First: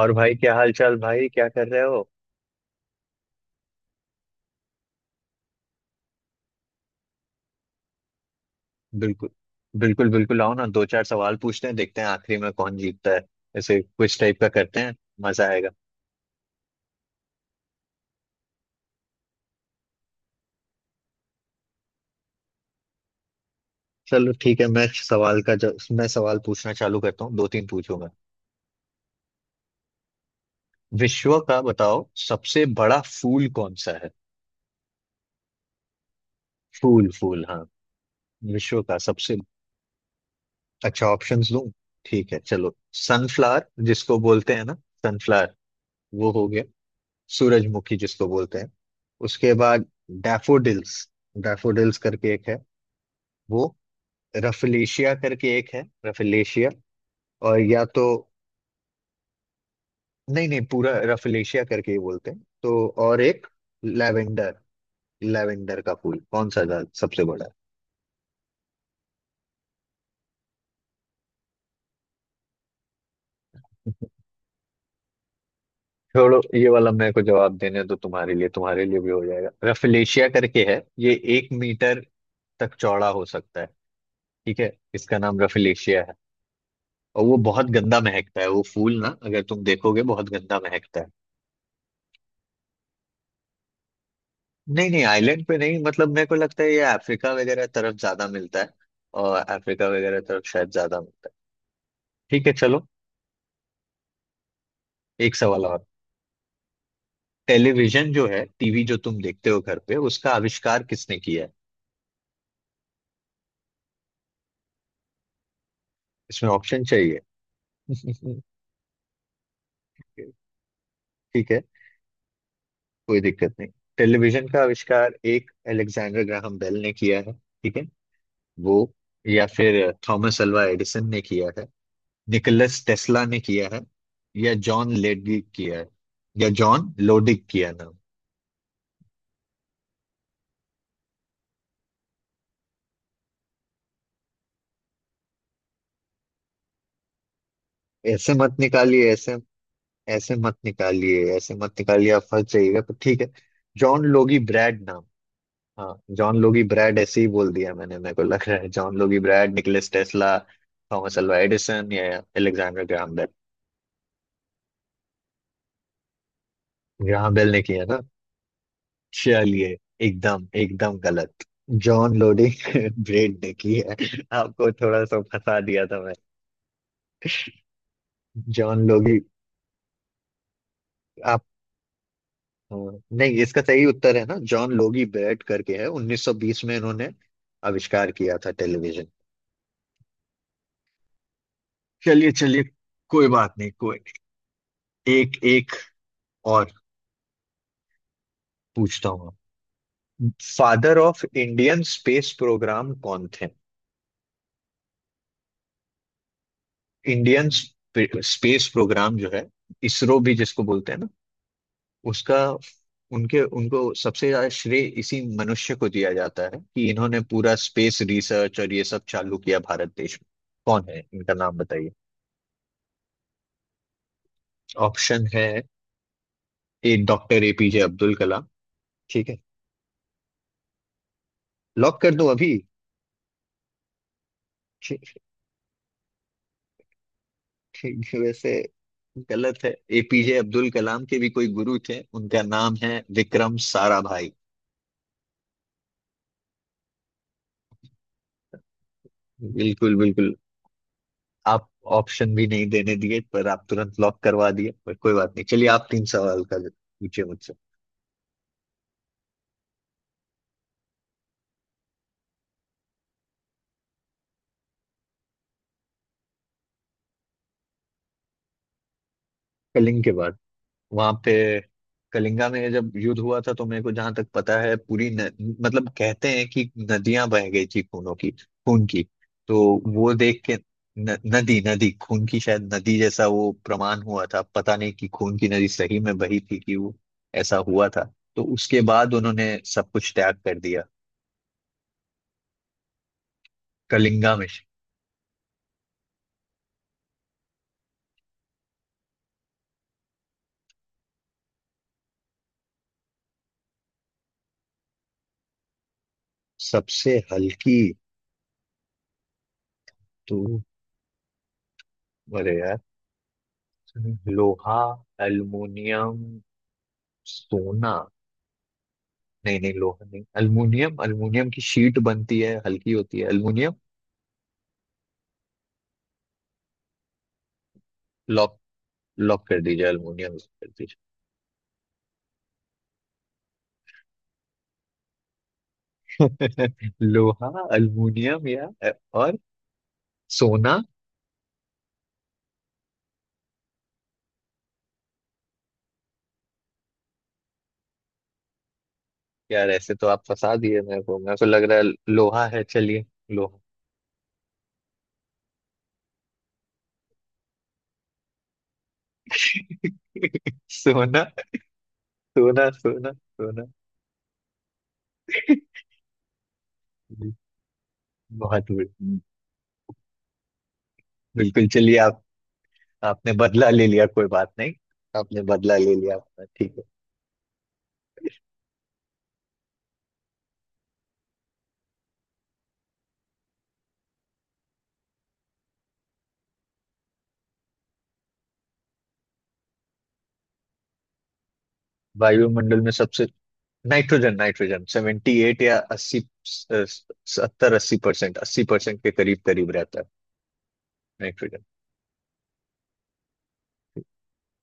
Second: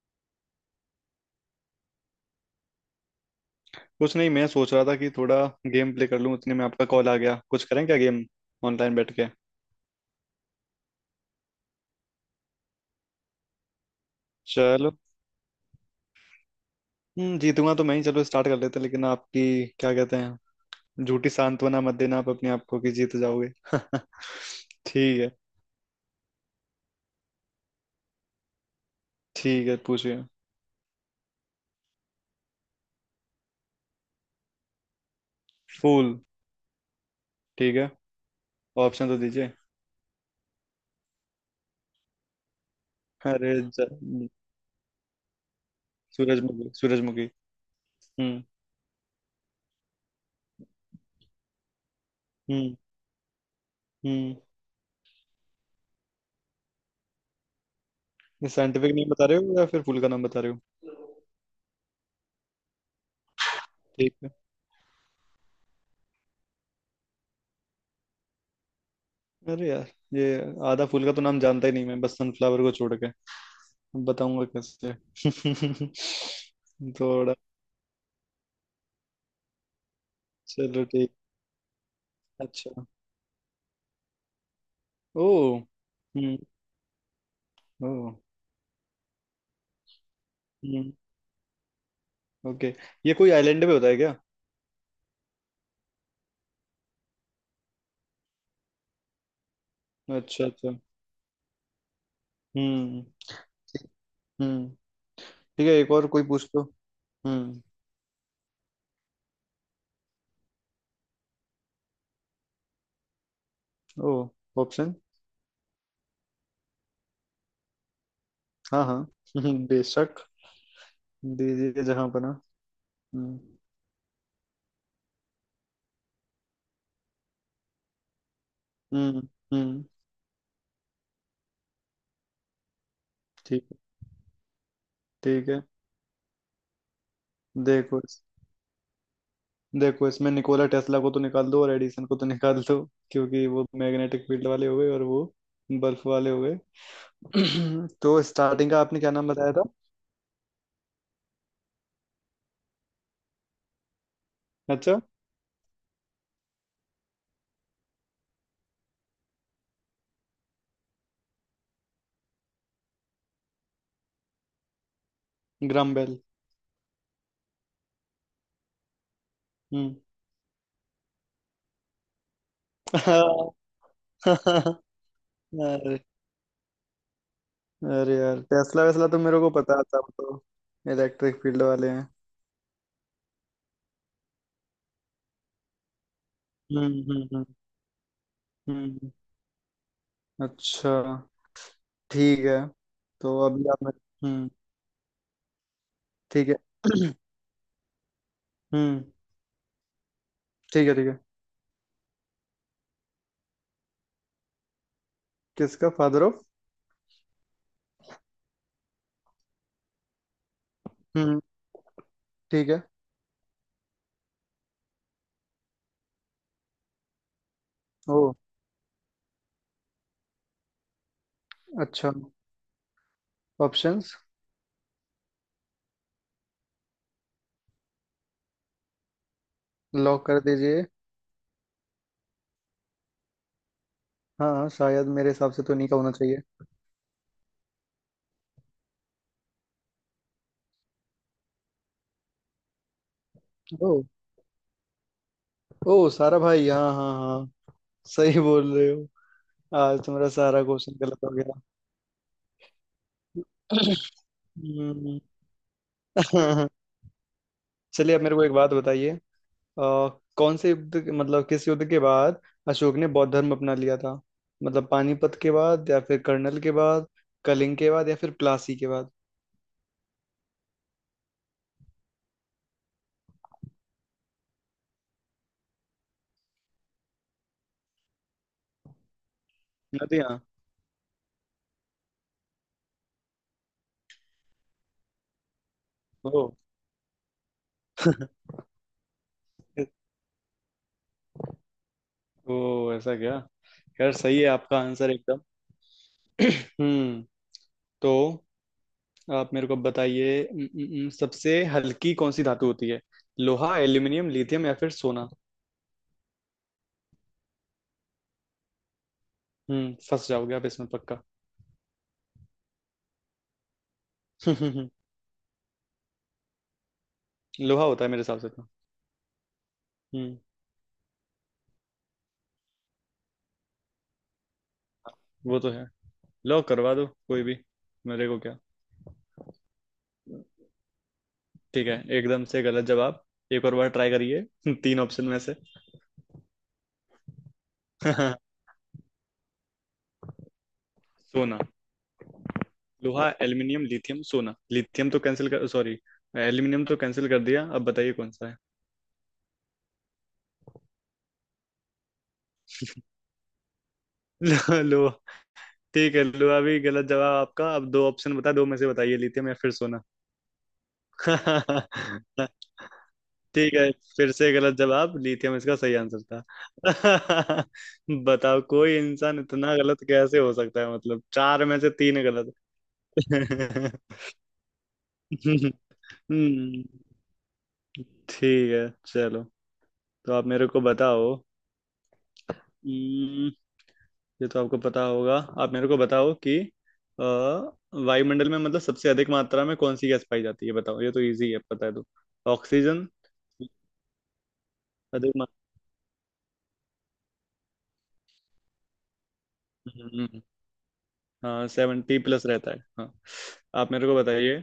और भाई क्या हाल चाल? भाई क्या कर रहे हो? कुछ नहीं। मैं सोच रहा था कि थोड़ा गेम प्ले कर लूं, उतने में आपका कॉल आ गया। कुछ करें क्या, गेम ऑनलाइन बैठ बिल्कुल के? बिल्कुल बिल्कुल आओ ना, दो चार सवाल पूछते हैं, देखते हैं आखिरी में कौन जीतता है। ऐसे कुछ टाइप का करते चलो। हैं। मजा आएगा। हम्म, जीतूंगा तो मैं ही। चलो स्टार्ट कर लेते हैं, लेकिन आपकी क्या कहते हैं, झूठी सांत्वना मत देना आप अपने आप को कि जीत जाओगे चलो ठीक है। ठीक है। मैं सवाल पूछना चालू करता हूँ, दो तीन पूछूंगा। ठीक है, पूछिए। विश्व का बताओ सबसे बड़ा फूल कौन सा है? फूल। फूल फूल, हाँ। ठीक है। विश्व का ऑप्शन तो सबसे। दीजिए। अच्छा, ऑप्शंस दूं? ठीक है चलो। अरे सनफ्लावर जिसको ज- बोलते हैं ना, सनफ्लावर, वो हो गया सूरजमुखी सूरजमुखी। सूरजमुखी जिसको हम्म बोलते हैं। उसके बाद डैफोडिल्स, डैफोडिल्स करके एक है हम्म वो। हम्म। रफलेशिया करके एक है, रफलेशिया। और या तो। साइंटिफिक नेम बता रहे हो या फिर फूल का नाम बता नहीं रहे नहीं, हो? पूरा रफलेशिया करके ही बोलते हैं। तो और एक ठीक है। लैवेंडर, लैवेंडर का फूल। कौन सा ज्यादा- सबसे बड़ा है? अरे यार, ये आधा फूल का तो नाम जानता ही नहीं मैं, बस सनफ्लावर को छोड़ के बताऊंगा कैसे छोड़ो ये वाला, मेरे को थोड़ा जवाब देने दो। तुम्हारे लिए, तुम्हारे लिए भी हो जाएगा। रफलेशिया करके है चलो ठीक। ये, 1 मीटर तक अच्छा। चौड़ा हो सकता है। ठीक है, इसका ओ। नाम रफलेशिया है। हम्म। और वो बहुत ओ। गंदा महकता है वो फूल ना, अगर तुम देखोगे बहुत गंदा हम्म। महकता है। ओके। ये कोई आइलैंड पे होता है क्या? नहीं नहीं आइलैंड पे नहीं, मतलब मेरे को लगता है ये अफ्रीका वगैरह तरफ ज्यादा मिलता है। और अफ्रीका वगैरह तरफ अच्छा शायद अच्छा। ज्यादा मिलता है। ठीक है चलो। हम्म। हम्म। एक सवाल ठीक है, और। एक और कोई पूछ लो। हम्म। टेलीविजन जो है, टीवी जो तुम देखते हो घर पे, उसका आविष्कार किसने किया है? ओ। ऑप्शन। इसमें ऑप्शन चाहिए? हाँ हाँ। बेशक। ठीक है, दीजिए जहाँ बना। कोई हम्म दिक्कत नहीं। टेलीविजन का आविष्कार एक अलेक्जेंडर ग्राहम बेल ने किया है ठीक है वो। हम्म या फिर हम्म। थॉमस अल्वा एडिसन ने किया है। निकोलस टेस्ला ने ठीक किया है। है। या जॉन लेडी ठीक है। किया है। या जॉन लोडिक किया नाम। देखो इस- देखो इसमें निकोला टेस्ला को तो निकाल दो और एडिसन को तो निकाल दो, क्योंकि वो मैग्नेटिक फील्ड वाले हो गए और वो बल्ब वाले हो गए। तो ऐसे मत स्टार्टिंग का आपने निकालिए क्या नाम ऐसे। बताया था? ऐसे मत निकालिए, ऐसे मत निकालिए, आप फंस जाइएगा तो ठीक है। जॉन लोगी ब्रैड अच्छा। नाम। हाँ जॉन लोगी ब्रैड ऐसे ही बोल दिया मैंने, मेरे को लग रहा है John Logie Baird, Nicholas Tesla, Thomas Alva Edison या Alexander Graham Bell. Graham Bell. Graham Bell ने किया ना? चलिए हम्म। एकदम एकदम गलत। जॉन लोडिक ब्रेड ने की है। आपको थोड़ा सा फंसा दिया अरे। था। अरे यार, टेस्ला जॉन वेस्ला लोगी। तो मेरे को पता था, वो तो इलेक्ट्रिक आप। फील्ड वाले हैं। हाँ, नहीं, इसका सही उत्तर है ना जॉन लोगी बेट करके, है 1920 में इन्होंने हम्म। आविष्कार किया था टेलीविजन। हम्म। अच्छा। चलिए ठीक है। चलिए, कोई तो बात अभी नहीं। आप। कोई हम्म। नहीं। एक एक ठीक है। और हम्म। पूछता हूँ। ठीक है। फादर ठीक है। ऑफ इंडियन स्पेस प्रोग्राम कौन थे? किसका father of? Indian space program जो है, इसरो भी जिसको बोलते हैं ना हम्म। उसका। ठीक है। उनके उनको सबसे ज्यादा श्रेय इसी मनुष्य को दिया जाता है कि इन्होंने पूरा स्पेस ओ। रिसर्च और ये सब चालू किया भारत देश में। कौन है? इनका नाम बताइए। अच्छा। ऑप्शंस। ऑप्शन है, A doctor APJ Abdul Kalam. ठीक है, लॉक कर दीजिए। लॉक कर दो अभी? हाँ हाँ, शायद ठीक। मेरे हिसाब से तो नहीं का होना चाहिए। ठीक है, वैसे गलत है। एपीजे अब्दुल कलाम के भी कोई गुरु थे, उनका नाम है विक्रम ओ। साराभाई। ओ सारा भाई, हाँ हाँ हाँ। सही बोल रहे हो। बिल्कुल आज तुम्हारा बिल्कुल। सारा क्वेश्चन गलत हो गया। आप ऑप्शन भी नहीं देने दिए, पर आप तुरंत लॉक करवा दिए, पर कोई हम्म, बात नहीं। चलिए आप तीन सवाल का पूछिए मुझसे। चलिए अब मेरे को एक बात बताइए। अ, कौन से मतलब किस युद्ध के बाद अशोक ने बौद्ध धर्म अपना लिया था? मतलब पानीपत के बाद या फिर कर्नल के बाद, कलिंग के बाद या फिर प्लासी के बाद? कलिंग के बाद। वहां पे कलिंगा में जब युद्ध हुआ था, तो मेरे को जहां तक पता है पूरी न, मतलब कहते हैं कि नदियां बह गई थी खूनों की, खून की। तो वो नदियाँ। देख के न, नदी नदी खून की, शायद नदी जैसा वो प्रमाण हुआ था, पता नहीं कि खून की नदी सही में बही ओ। थी कि वो ऐसा हुआ था। तो उसके बाद उन्होंने सब कुछ त्याग कर दिया ओ ऐसा क्या। यार कलिंगा सही में। है आपका आंसर एकदम। हम्म। तो आप मेरे को बताइए, सबसे हल्की कौन सी धातु होती है? लोहा, एल्यूमिनियम, लिथियम या फिर सोना। सबसे हल्की हम्म, फंस तो? जाओगे आप इसमें पक्का। अरे यार, लोहा, एल्युमिनियम, लोहा सोना। होता है मेरे हिसाब से तो। नहीं नहीं लोहा नहीं, हम्म। अल्मीनियम, अल्मीनियम की शीट बनती है, हल्की होती है अल्मीनियम। वो तो है। लो करवा दो कोई भी, मेरे को क्या। लॉक, लॉक कर दीजिए अल्मीनियम लॉक कर दीजिए। ठीक है, एकदम से गलत जवाब। एक और बार ट्राई करिए तीन ऑप्शन में से। लोहा, अल्मीनियम या और सोना। सोना। लोहा, एल्यूमिनियम, लिथियम, सोना। लिथियम तो कैंसिल कर, सॉरी एल्यूमिनियम तो कैंसिल कर दिया, अब बताइए कौन सा यार ऐसे तो आप फंसा दिए मेरे को। मेरे को लग रहा है लोहा है चलिए। लोहा। है। लोहा। ठीक है, लो अभी गलत जवाब आपका। अब दो ऑप्शन बता दो में से बताइए, लिथियम या फिर सोना। सोना सोना सोना। सोना। ठीक है, फिर से गलत जवाब। लिथियम इसका सही आंसर था। बताओ बहुत कोई बढ़िया। इंसान इतना गलत कैसे हो सकता है, मतलब चार बिल्कुल में से चलिए। आप, तीन गलत। आपने बदला ले लिया कोई बात नहीं, आपने बदला ले लिया अपना ठीक है। हम्म, ठीक है। चलो। तो आप मेरे को बताओ। हम्म, ये तो आपको पता होगा। आप मेरे को बताओ कि अ, वायुमंडल में मतलब सबसे अधिक मात्रा में कौन सी गैस पाई जाती है, बताओ ये तो इजी है पता है तो। वायुमंडल में ऑक्सीजन। सबसे। नाइट्रोजन। नाइट्रोजन अधिक 70 या 80। 70 80%, 80% के करीब करीब रहता है मात्रा। नाइट्रोजन। हाँ, सेवेंटी प्लस रहता है, हाँ। आप मेरे को बताइए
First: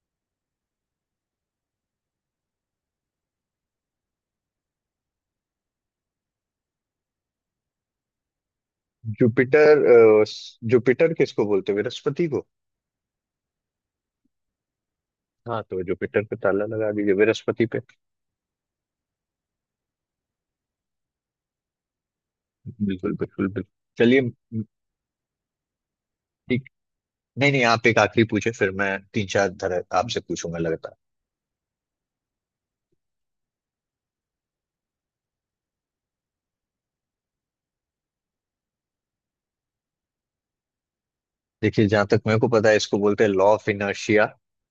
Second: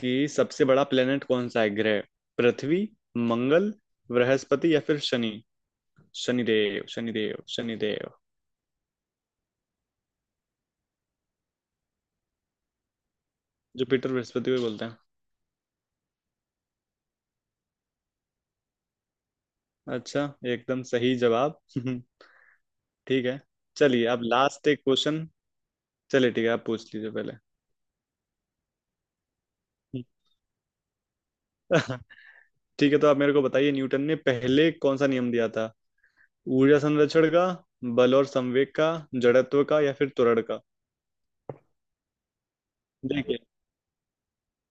कि सबसे बड़ा प्लेनेट कौन सा है ग्रह? पृथ्वी, मंगल, बृहस्पति या फिर शनि। शनिदेव शनिदेव शनिदेव। जुपिटर। जुपिटर किसको बोलते हैं, बृहस्पति को। जुपिटर बृहस्पति को बोलते हैं। हाँ तो जुपिटर पे ताला लगा दीजिए, बृहस्पति पे। अच्छा। एकदम सही जवाब बिल्कुल ठीक है। बिल्कुल बिल्कुल चलिए, चलिए अब लास्ट एक क्वेश्चन। चलिए ठीक है, आप ठीक। पूछ लीजिए पहले। नहीं नहीं, आप एक आखिरी पूछे फिर मैं तीन चार धर आपसे पूछूंगा लगातार। ठीक है, तो आप मेरे को बताइए न्यूटन ने पहले कौन सा नियम दिया था? ऊर्जा संरक्षण का, बल और संवेग का, जड़त्व का या फिर त्वरण का? देखिए जहां तक मेरे को पता है इसको बोलते हैं देखिए। लॉ ऑफ इनर्शिया,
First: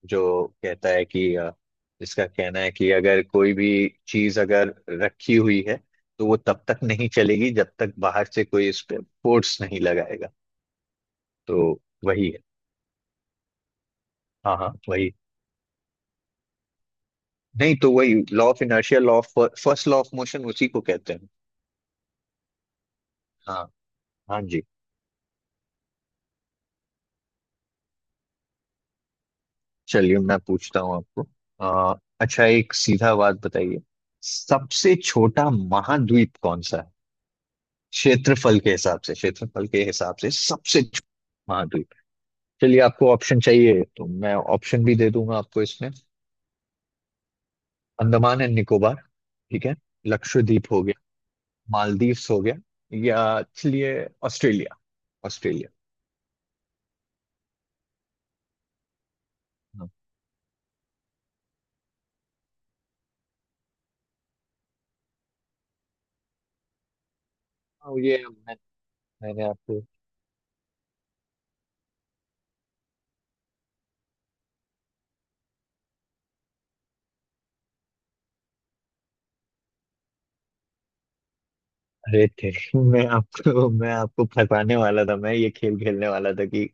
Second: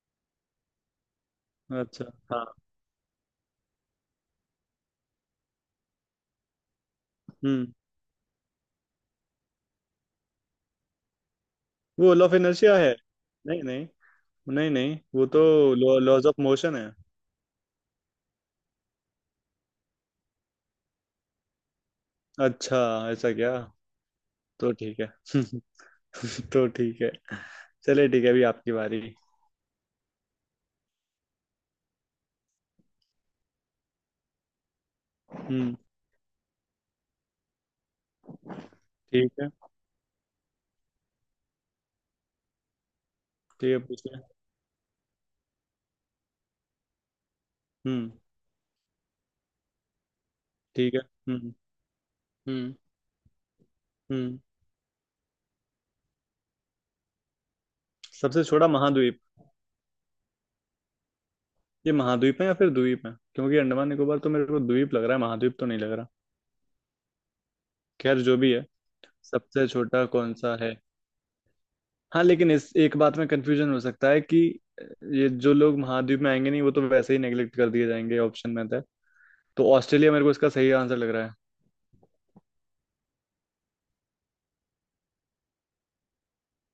जो कहता है कि अच्छा। इसका हाँ। कहना है कि अगर कोई भी चीज अगर रखी हुई है, तो वो तब तक नहीं चलेगी हम्म। जब तक बाहर से कोई इस पे फोर्स नहीं लगाएगा। तो वो लॉ वही ऑफ है। इनर्शिया है। नहीं नहीं। हाँ नहीं हाँ नहीं वही। वो तो लॉज ऑफ मोशन है। नहीं तो वही law of inertia, law of first law of motion उसी को कहते हैं। अच्छा, ऐसा क्या। हाँ। हाँ जी। तो ठीक है। तो ठीक है। चलिए ठीक है, अभी आपकी बारी। चलिए मैं पूछता हूँ आपको। अच्छा एक सीधा बात बताइए, सबसे छोटा हम्म। महाद्वीप कौन सा है? क्षेत्रफल के हिसाब से, ठीक है। क्षेत्रफल के हिसाब से सबसे छोटा महाद्वीप। चलिए आपको ऑप्शन ठीक है, चाहिए तो पूछिए। मैं ऑप्शन भी दे दूंगा आपको इसमें। हम्म। अंडमान एंड निकोबार ठीक है, लक्षद्वीप हो ठीक है। गया, हम्म। मालदीव्स हो गया, हम्म। या चलिए हम्म। Australia, Australia. सबसे छोटा महाद्वीप? हाँ। ये महाद्वीप है या फिर द्वीप है, क्योंकि अंडमान निकोबार तो मेरे को द्वीप लग रहा है महाद्वीप तो नहीं लग रहा। हाँ, खैर जो भी है, मैंने सबसे आपको। छोटा कौन सा है। हाँ लेकिन इस एक बात में कंफ्यूजन हो सकता है कि ये जो लोग महाद्वीप में आएंगे नहीं, वो तो वैसे ही नेग्लेक्ट कर दिए जाएंगे, ऑप्शन में था तो ऑस्ट्रेलिया मेरे को इसका सही आंसर लग रहा है। अरे थे, मैं आपको फंसाने वाला था, मैं ये खेल खेलने वाला था कि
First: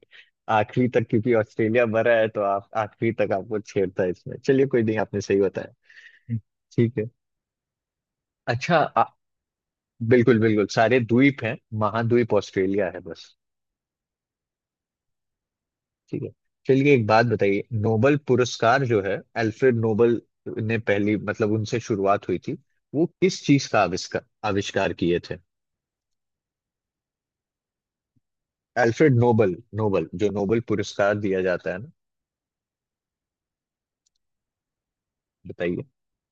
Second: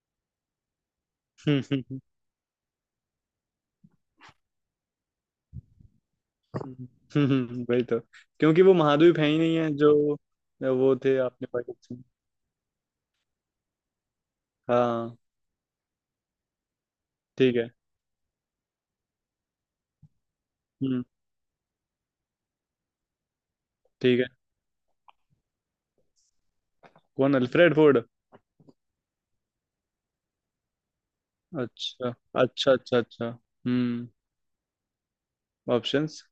आखिरी तक, क्योंकि ऑस्ट्रेलिया भरा है तो आप आखिरी तक, आपको छेड़ता है इसमें। चलिए कोई नहीं, आपने सही बताया। ठीक है। वही तो। क्योंकि वो अच्छा, महाद्वीप है ही नहीं है जो। बिल्कुल बिल्कुल, वो सारे थे द्वीप आपने हैं, पाकिस्तान। महाद्वीप ऑस्ट्रेलिया है बस। हाँ। ठीक है चलिए एक बात ठीक बताइए, है। नोबल पुरस्कार जो है, अल्फ्रेड नोबल ने हम्म। पहली, मतलब उनसे शुरुआत हुई थी। वो किस चीज का ठीक आविष्कार है। आविष्कार किए थे? कौन, Alfred Ford? Alfred Nobel, Nobel जो नोबल पुरस्कार दिया जाता है ना। अच्छा अच्छा अच्छा। अच्छा। हम्म। बताइए। ऑप्शंस।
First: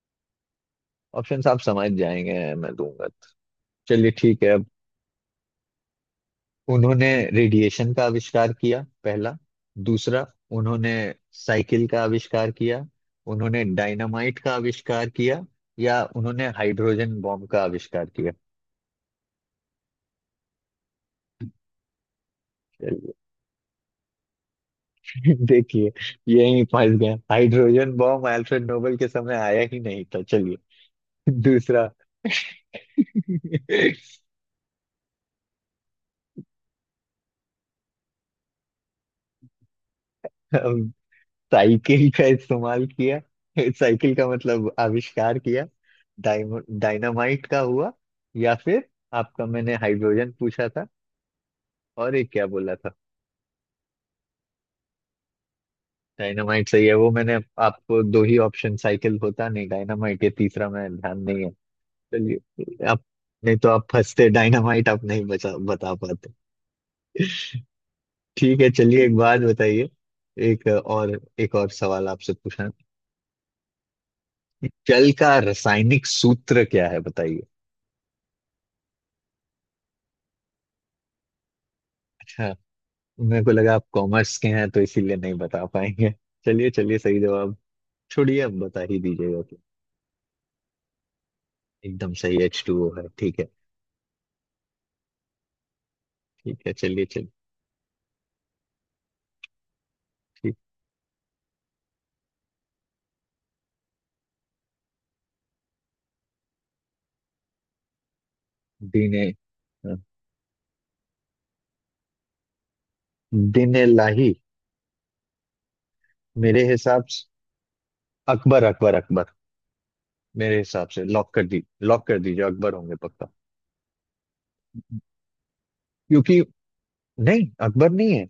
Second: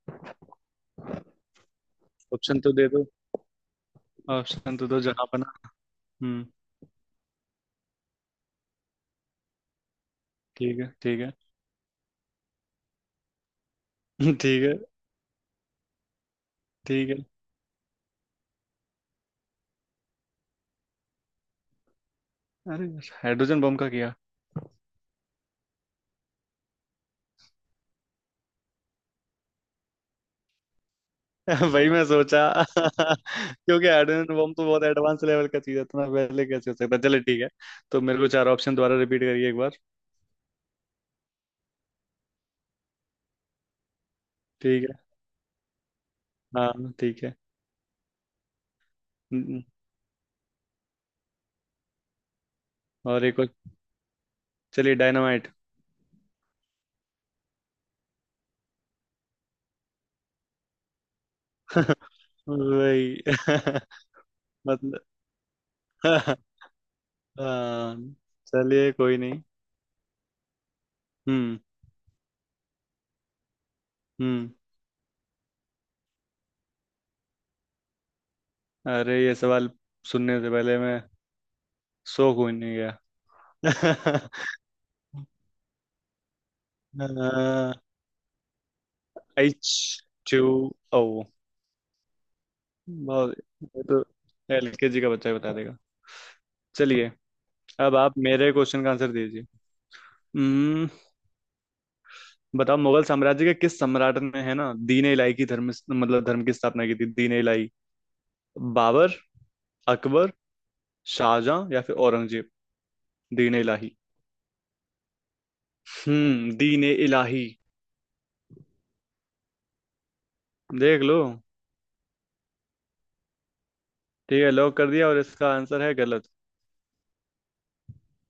ऑप्शन आप समझ जाएंगे। ऑप्शन तो मैं दे दो। दूंगा, चलिए ठीक है। ऑप्शन तो दो जहाँ बना। हम्म। उन्होंने रेडिएशन का आविष्कार किया, पहला। दूसरा, ठीक है। उन्होंने ठीक है। साइकिल का आविष्कार किया। उन्होंने डायनामाइट का ठीक है। आविष्कार किया। या उन्होंने ठीक है। हाइड्रोजन बॉम्ब का आविष्कार किया। अरे। चलिए। हाइड्रोजन बम का किया। देखिए, यही फंस गया। हाइड्रोजन बॉम्ब अल्फ्रेड नोबेल के समय आया ही नहीं था। चलिए वही दूसरा। मैं सोचा। क्योंकि हाइड्रोजन बम तो बहुत एडवांस लेवल का चीज है, इतना पहले कैसे हो सकता है। चलो ठीक है। तो मेरे को चार ऑप्शन दोबारा रिपीट करिए एक बार। हम, साइकिल का इस्तेमाल किया, साइकिल का मतलब ठीक है। आविष्कार किया। हाँ ठीक है। डायनामाइट का हुआ। या फिर हम्म, आपका, हम्म। मैंने हाइड्रोजन पूछा था, और एक क्या बोला था? और एक और। चलिए, डायनामाइट। डायनामाइट सही है वो, मैंने आपको दो ही ऑप्शन, साइकिल होता नहीं, डायनामाइट, ये तीसरा मैं ध्यान नहीं है। चलिए आप। वही। नहीं तो आप फंसते, डायनामाइट मतलब। आप नहीं बचा बता पाते। हाँ। ठीक है चलिए चलिए एक कोई बात नहीं। बताइए, एक हम्म। और सवाल आपसे पूछना हम्म। है। जल का रासायनिक सूत्र क्या है बताइए? अरे ये सवाल सुनने से पहले मैं। So अच्छा, konuya. मेरे को लगा आप कॉमर्स के हैं तो इसीलिए नहीं बता पाएंगे। चलिए चलिए सही जवाब, छोड़िए, अब बता ही दीजिएगा कि। H two O. एकदम सही, एच टू ओ है बहुत। ठीक है। ये तो एलकेजी का बच्चा ही बता देगा। ठीक है चलिए चलिए। चलिए। अब आप मेरे क्वेश्चन का आंसर दीजिए। हम्म। बताओ मुगल साम्राज्य के किस सम्राट ने है ना दीन इलाही की धर्म मतलब धर्म की स्थापना की थी, दीन इलाही? बाबर, दीने, अकबर, शाहजहां या फिर औरंगजेब। दीन दीने इलाही। लाही। हम्म, मेरे दीन हिसाब से इलाही। अकबर, अकबर अकबर। मेरे हिसाब देख से लो। लॉक कर दी, लॉक कर दीजिए, अकबर होंगे पक्का। ठीक है, लॉक कर दिया और इसका आंसर है गलत। क्योंकि। नहीं अकबर नहीं है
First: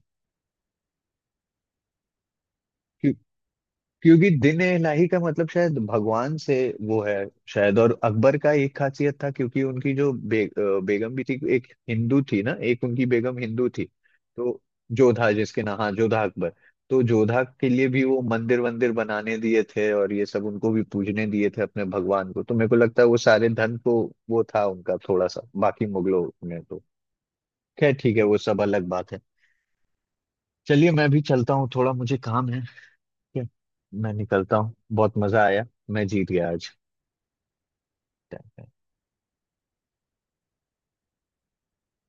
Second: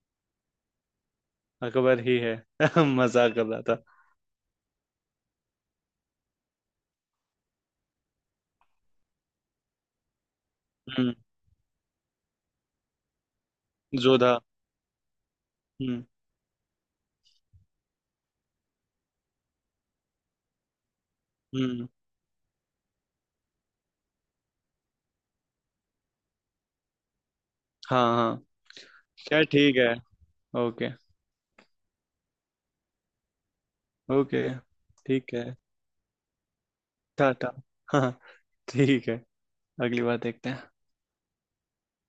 अकबर ही है, क्यों- मजाक कर रहा था। क्योंकि दिन ए इलाही का मतलब शायद भगवान से वो है शायद। और अकबर का एक खासियत था, क्योंकि उनकी जो हम्म, बेगम भी थी, एक हिंदू थी ना, एक उनकी बेगम हिंदू थी। जोधा। तो जोधा जिसके नाम, हाँ हम्म। जोधा अकबर। तो जोधा के लिए भी वो मंदिर वंदिर बनाने दिए थे, और ये सब उनको भी पूजने दिए थे अपने हम्म। भगवान को, तो मेरे को लगता है वो सारे धन को वो था उनका थोड़ा सा, बाकी मुगलों में तो। खैर हाँ ठीक है, हाँ। वो सब अलग बात है। क्या, ठीक है। चलिए ओके। मैं भी चलता हूँ, थोड़ा मुझे काम है। ठीक है, मैं ओके। निकलता हूँ, बहुत ठीक मजा है। आया। मैं जीत गया आज। टाटा। हाँ। ठीक है। अगली बार देखते हैं।